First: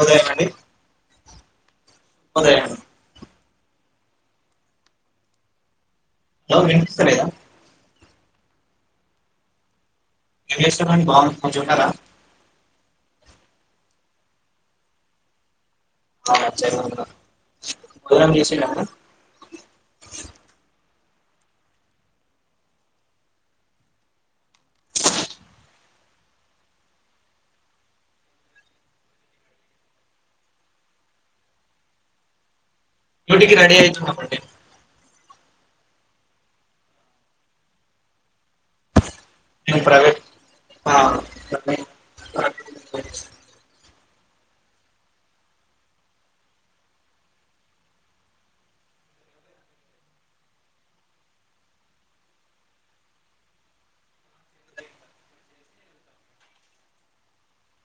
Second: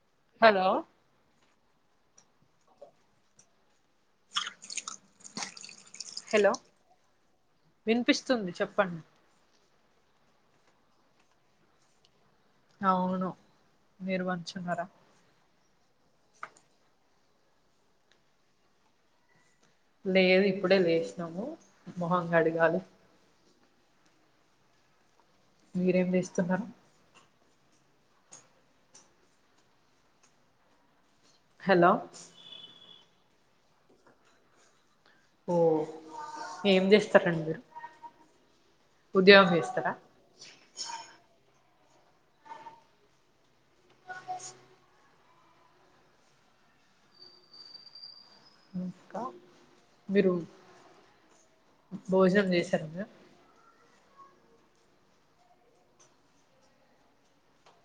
ఉదయనండి hello ఉదయం hello వినిపిస్తుంది చెప్పండి ఏం చేస్తామండి బాగున్న మంచిగున్నర అవును మీరు మంచున్నారా అవున చెరువున్నదా భోజనం చేసిరండి లేదు ఇప్పుడే లేసినాము మొహం గాడగాలి మీరేం చేస్తున్నారు హలో డ్యూటీకి రెడీ అయితున్నమండి ఓ ఏం చేస్తారండి మీరు ఉద్యోగం మేము జెస్తరా ప్రైవేట్ ఆ అ ఇంకా మీరు భోజనం చేసార అన్నయ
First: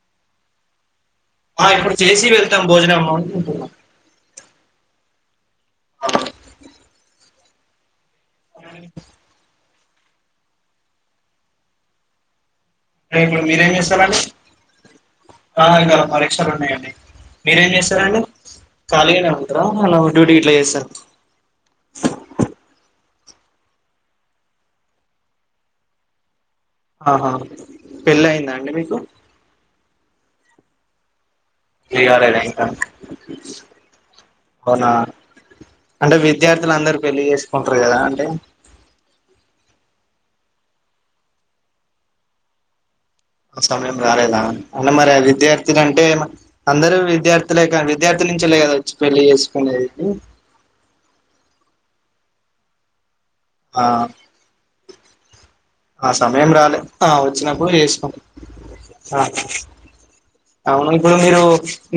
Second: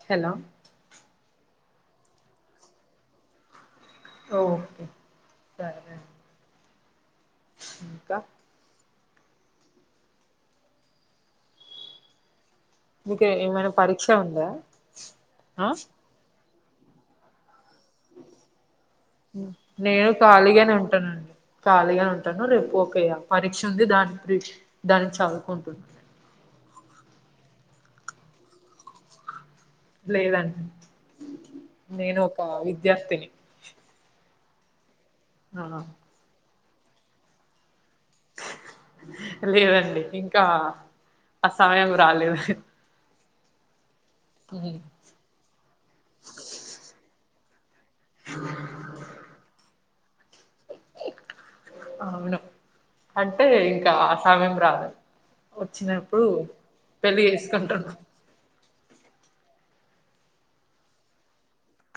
హలో ఆ ఇప్పుడు చేసి వెళ్తాం భోజనము ఓకే స ఇంకా అవునండి. రే మీకు ఇప్పుడు ఏమైనా మీరేం పరీక్ష చేస్తారండి ఉందా ఆ ప్రాణాకాల పరీక్షలు ఉన్నాయండి మీరేం చేస్తారండి ఖాళీగానే ఉంటారా అలా నేను డ్యూటీ ఇట్లా ఖాళీగానే చేస్తారా ఉంటానండి ఖాళీగానే ఉంటాను రేపు ఒకేయా పరీక్ష ఉంది దాని ప్రి దాన్ని చదువుకుంటున్న నేను ఆహా పెళ్ళి అయిందా అండి మీకు లేదండి పెళ్ళి నేను కాలేదా ఒక ఇంకా విద్యార్థిని అవునా ఆహా అంటే విద్యార్థులు అందరు పెల్లి చేసుకుంటారు కదా అంటే లేదండి ఇంకా ఆ సమయం రాలేదు సమయం రాలేదా ఉమ్, అన్న మరే విద్యార్థిలాంటె అందరూ విద్యార్థులే కా విద్యార్థుల నుంచలే కదా వచ్చి పెళ్ళి చేసుకునేది అవును అంటే ఇంకా ఆ సమయం రాలే ఆ సమయం రాలే ఆ వచ్చినప్పుడు చేసుకుంటున్నాం చేసుకోం అవును ఇప్పుడు మీరు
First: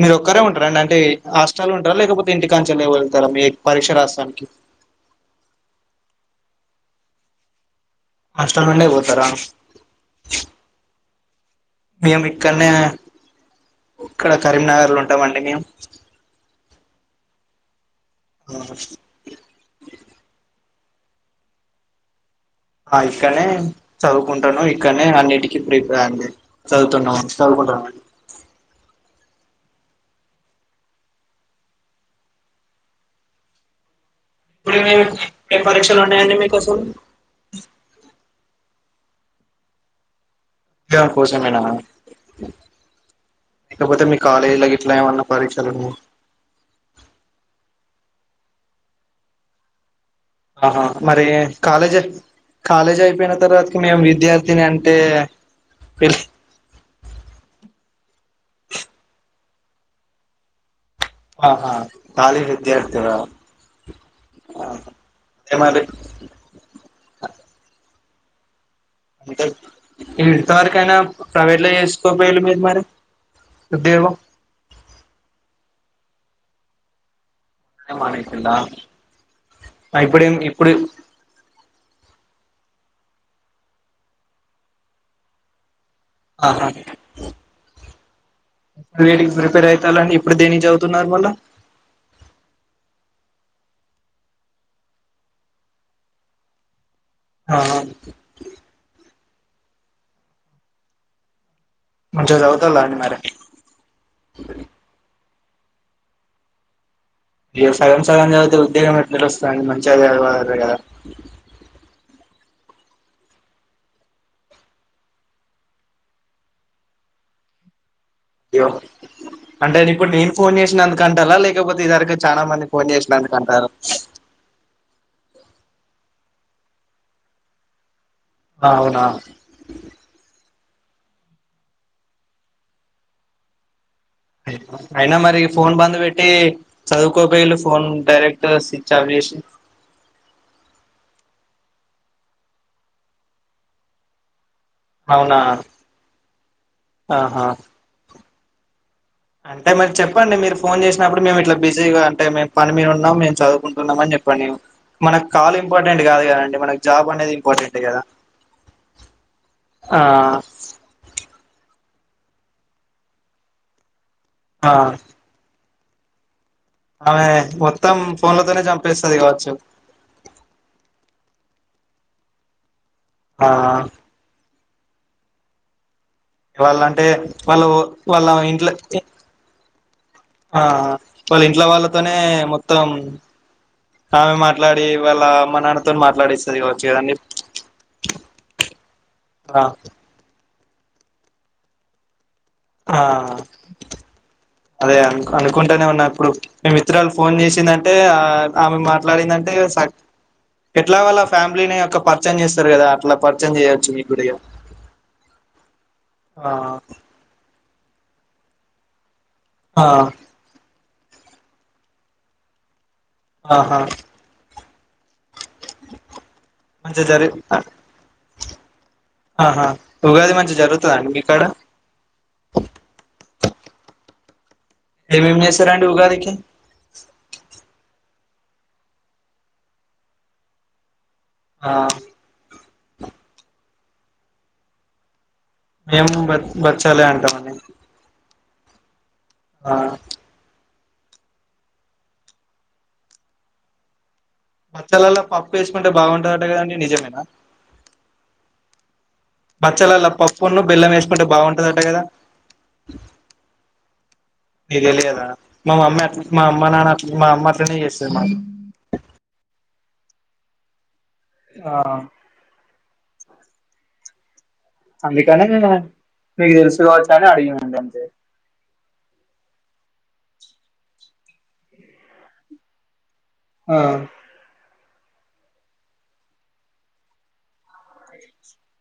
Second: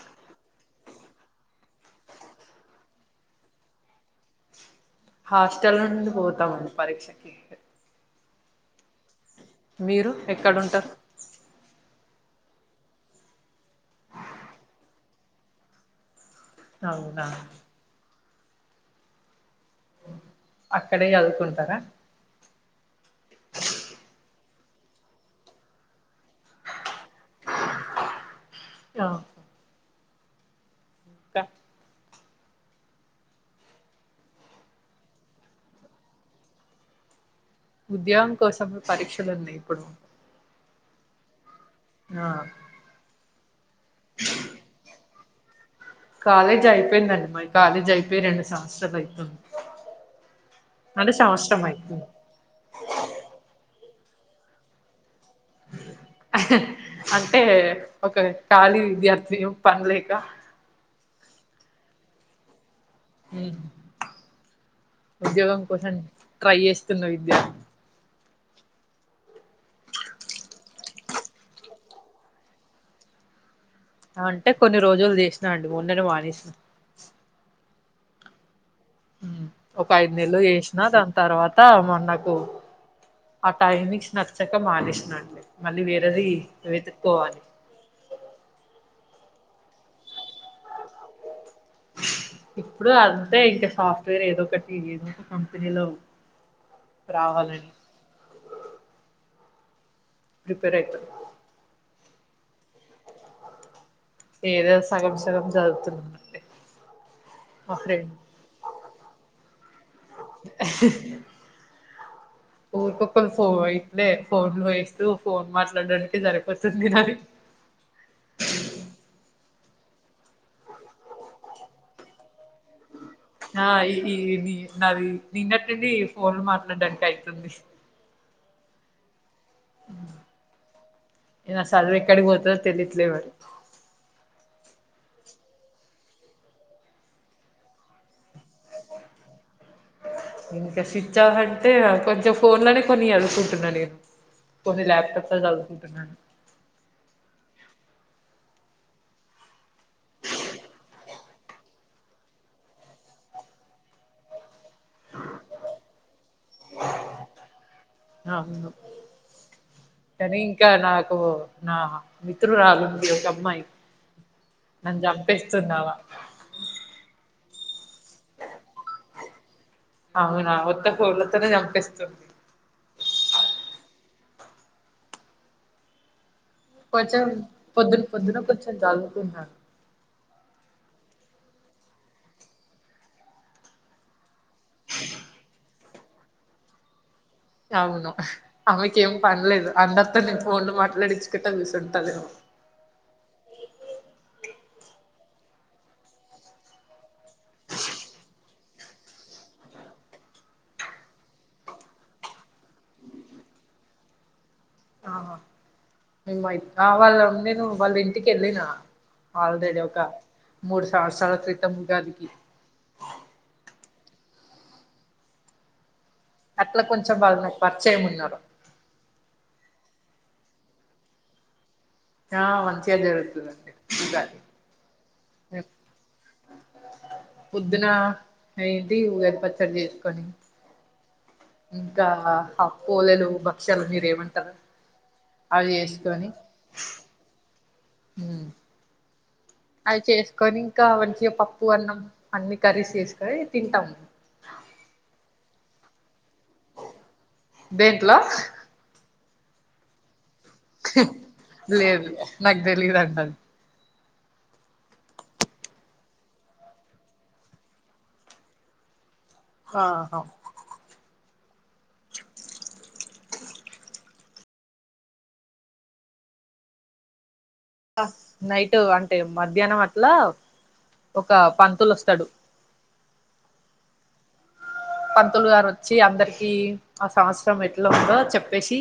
మీరు ఒక్కరే ఉంటారండి అంటే హస్టల్ ఉంటారా లేకపోతే ఇంటి కాంచెలే వెళ్తారా మీ పరీక్ష రస్తానికి హాస్టల్ నుండి పోతామండి పరీక్షకి. హాస్టల్ నుండే పోతరా! మీరు ఎక్కడ ఉంటరు? మేము ఇక్కడ్నే ఇక్కడ కరీంనగర్ లో ఉంటమండి మేము. అవునా ఆ అక్కడే చదువుకుంటరా? ఆ ఇక్కనే చదువుకుంటను, ఇక్కనే అన్నిటికీ ప్రీపేర్ అండి చదువు తున్నం చదువుకుంటున్నం ఆ, ఇంక ఇప్పుడేమీ ఏం పరీక్షలు ఉన్నయండి మీకసలు. ఉద్యోగం కోసమే పరీక్షలు ఉన్నయి ఇప్పుడు. ఉద్యోగం కోసమేనా ఆ లేకపోతే మీ కాలేజీలో గిట్ల ఏమన్న పరీక్షలున్నయా కాలేజ్ అయిపోయిందండి మాయి కాలేజ్ అయిపొయి రెండు సంవత్సరాలు అయితుంది. ఆ హాఁ అంటే మరీ సంవత్సరం కాలేజ్ అయితుంది కాలేజ్ అయిపోయిన తర్వాత మేము విద్యార్థిని అంటే అంటే ఒక ఖాళీ విద్యార్థి పనిలేక ఆ హాఁ ఖాళీ విద్యార్థివా! ఆహా అదే ఉద్యోగం మరి కోసం ట్రై చేస్తున్న విద్యా అంటే ఇంతవరకైనా ప్రైవేట్ లో చేసుకోపోయిళు మీరు మరి. ఉద్యోగం అంటే కొన్ని రోజులు చేసినా అండి మొన్ననే మానేసినా. మొన్ననే మానేసిన్రా మ్ ఒక ఐదు నెల్లు జేసిన దాని తర్వాత మొన్న ఓ ఆ టైమింగ్స్ నచ్చక మానేసిన అండి మళ్ళీ వేర్ రెది ఆహా వెతుక్కోవాలి వేటికి ప్రిపేర్ అయితానని ఇప్పుడు దేనికి చదువుతున్నారు మళ్ల ఇప్పుడు అంతే ఇంక సాఫ్ట్వేర్ ఏదో ఒకటి ఏదో ఒక కంపెనీలో ఆ రావాలని హా ప్రిపేర్ అయితు మంచిగ చదువుతుండ్ళ అండి మరీ ఏదో సగం సగం చదువుతున్న అంతే. ఇగ సగం సగం చదివితే ఉద్యోగం అట్లెట్ల వస్తదండి మంచిగా చదవాలి కదా. ఊరికొక్కళు ఫో ఇట్లే ఫోన్ లో వయిస్తూ ఫోన్ మాట్లాడడానికి సరిపోతుంది నాది అ అయ్యో అంటే ఇప్పుడు నేను ఫోన్ చేసినందుకు అంటల్లా లేకపోతే ఇదివరకు చాన మంది ఫోన్ చేసి ఆ ఈ ఈ నీ నాది నిన్నట్ట్నుండి ఫోన్ లు మాట్లాడడానికి అయితుంది. అవునా మ్ ఇగ సదువు ఎక్కడికి పోతదో తెలిట్లేదు మరి. అయినా మరి ఫోన్ బంద్ వెట్టీ చదువుకోపోయిళ్ళు phone direct switch off చేసి ఇంకా స్విచ్ ఆఫ్ అంటే కొంచెం ఫోన్లనే కొన్ని చదువుకుంటున్నా నేను. కొన్ని లాప్టాప్లా అవునా చదుకుంటున్నాను. ఆహా అంటే మరి చెప్పండి మీరు ఫోన్ చేసినప్పుడు మేము ఇట్ల బిజీగా అంటే మేము పని మీద ఉన్నం మేము చదువుకుంటున్నాం అని చెప్ పనియు మనక్ కాల్ ఇంపార్టెంట్ కాదు కదండి. మనక్ జాబ్ అనేది ఇంపార్టెంట్. కదా అవును ఆ కానీ ఇంకా నాకు నా మిత్రురాలు ఉంది ఒక అమ్మాయి, నన్ను చంపేస్తుంది ఆమ ఆమే మొత్తం ఫోన్లతోనే చంపేస్తది కావచ్చు. అవునా ఉత్త ఫోన్లతోనే చంపేస్తుంది. ఆా వాళ్ళ అంటే కొంచెం వాళ్ళు పొద్దున వాళ్ళ పొద్దున ఇంట్లో కొంచెం చదువుకున్నాను ఆ వాళ్ళ ఇంట్ల వాళ్ళతోనే మొత్తం ఆమె మాట్లాడి వాళ్ళ మా నాన్నతో మాట్లాడిస్తుంది వచ్చుదన్న అవును ఆమెకి ఏం ఆ పనలేదు అంత్తను ఫోన్ లో మాట్లాడించుకుంట చసుసింటదేమో ఆ అదే అ అనుకుంటానే ఉన్నా ఇప్పుడు మే మిత్రలు ఫోన్ చేసిందంటే ఆమె మాట్లాడిందంటే ఎట్లా వాళ్ళ ఫ్యామిలీని యొక్క పర్చయం చేస్తారు కదా అట్లా పర్చయం చేయొచ్చు మీ గుడిగా ఆహా మేమ ఆ వాళ్ళ నేను వాళ్ళ ఇంటికి వెళ్ళిన వాల్దడి ఆ ఒక మూడు సంవత్సరాల క్రితం ఉగాదికి ఆహా అట్లా ే కొంచెం జర వాళ్ళు నాకు పరిచయం ఉన్నారు ఆహా ఉగాది మంచిగా జరుగుతుందండి మీకడ ఆ మంచిగా జరుగుతుందండి ఇగా ఏవిం చేసి రండి ఉగాదికి పొద్దున ఏంటి ఉగాది పచ్చడి చేసుకని ఆ ఇంకా కోలలు భక్షలు మీరేమంటారా మేము బ బచ్చాలి అంటామని అది చేసుకొని ఇకా మంచిగా పప్పు అన్నం అన్ని కర్రీస్ వేసుక తింటాము బచ్చలలో పప్పు వేసుకుంటే బాగుంటుందటే కదండీ నిజమేనా దేంట్లో పచ్చలలా పప్పున్న బెల్లం వేసుకుంటే బాగుంటందట కదా లేదు నాకు తెలీదంట అది మీరే లేదా మా మమ్మీ అట్ మా అమ్మ నాన్న అట్ మా అమ్మ అట్లనే చేసది మకు అ ఆహా ఆ అందుకనే మీకు తెలుసుకవచ్చు అని అడిగన నైట్ అంటే మధ్యాహ్నం వచ్చ అట్లా ఒక పంతులు వస్తాడు ఆ పంతులు గారు వచ్చి అందరికి ఆ సంవత్సరం ఎట్లా ఉందో చెప్పేసి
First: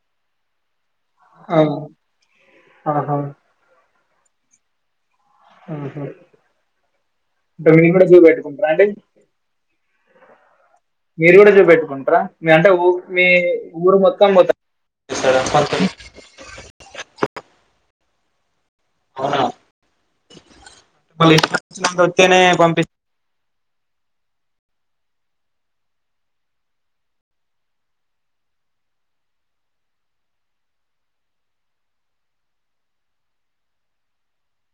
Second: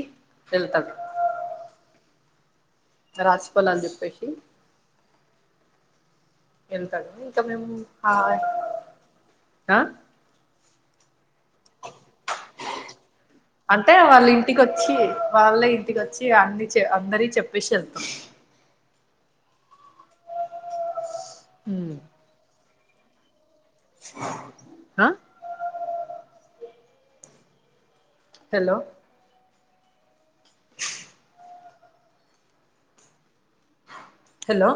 వెళ్తది అ రాశిపలాలు చెప్పేసి ఆహ ఎంత ఇంకా మేము చూపెట్టుకుంటారా అండి మీరు కూడా చూపెట్టుకుంటారా మీ అంటే ఊ మీ అంటే ఊరు మొత్తం మొత్తస్తారా మొత్తం చ్చి అన్ని అందరి చెప్పేసి అవునా మళ్ళీ వేనే పంపి హా హలో హలో